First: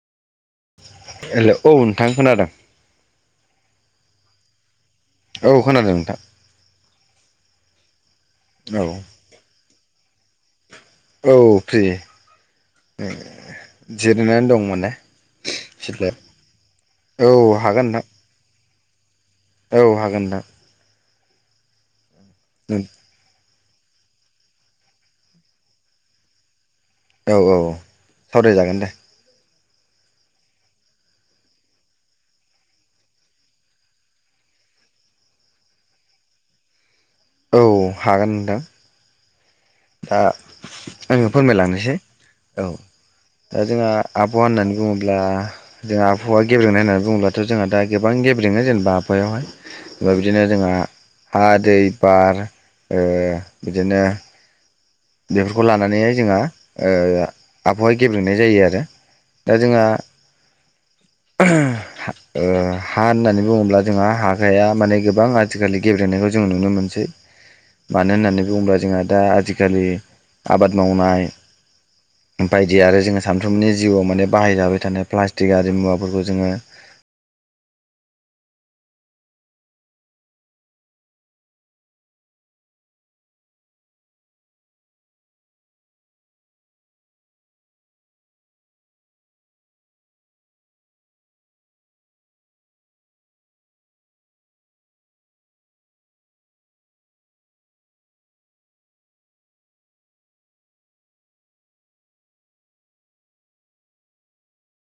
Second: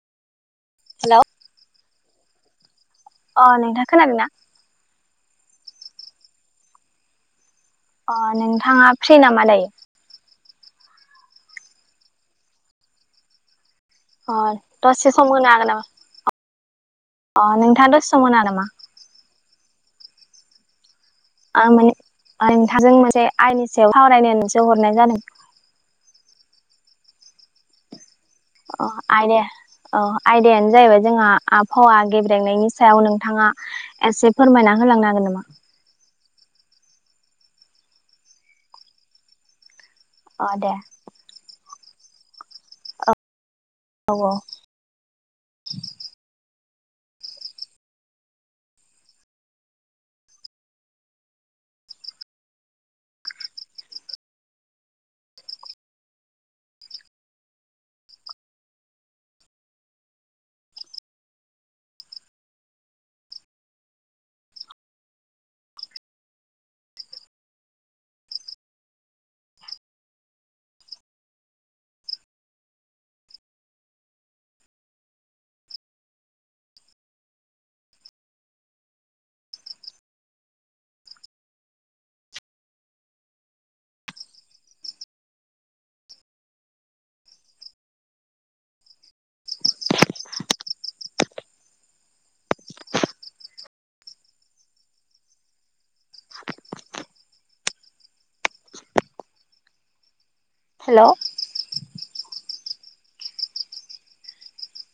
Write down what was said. Hello? Hello औ नोंथां खोनादों। अ नोंथां खोनादोंना? औ खोनादों नोंथां। अ औ नोंथाङा फ्रि नामा दायो? औ फ्रि ओ अ जिरायनानै दं माने दसे सम होनो हागोन नामा सिथ्लायाव। औ अ हागोन नोंथाङा दसे सम होननो हागोन नामा? औ हागोन नोंथां। ओ माने नोंथांजों नोंथां मोनसे आयदानि सायाव सावरायनो होननासो हरनाय जादों। औ औ औ अ सावरायजागोन दे। आयदाया अ आयदायानो जाहैबाय जोंहा आबहावा गेब्रेंनायनि सायाव नोंथाङा एसे फोरमायना होलांनो हागोन नामा? औ हागोन नोंथां। ओ अ दे। आङो फोरमायलांनोसै। औ ओ जोंहा औ औ आबहावा होननानै बुङोब्ला जोंहा आबहावा गेब्रेंनाय होननानै बुङोब्लाथ' जोंहा दा गोबां गेब्रेङो जेनेबा आबहावायावहाय ओफ्राय बिदिनो जोंहा हा दै बार ओ बिदिनो बेफोरखौ लानानैहाय जोंहा ओ आबहावा गेब्रेंनाय जायो आरो। दा जोंहा ओ हा होननानै बुङोब्ला जोंहा हाया माने गोबां आथिखालनि गेब्रेंनायखौ जों नुनो मोनसै। मानो होननानै बुङोब्ला जोंहा दा आथिखालनि आबाद मावनाय बायदि आरो जोङो सानफ्रोमबोनि जिउआव माने बाहायजाबाय थानाय प्लास्टिक आरि मुवाफोरखौ जोङो हेलव?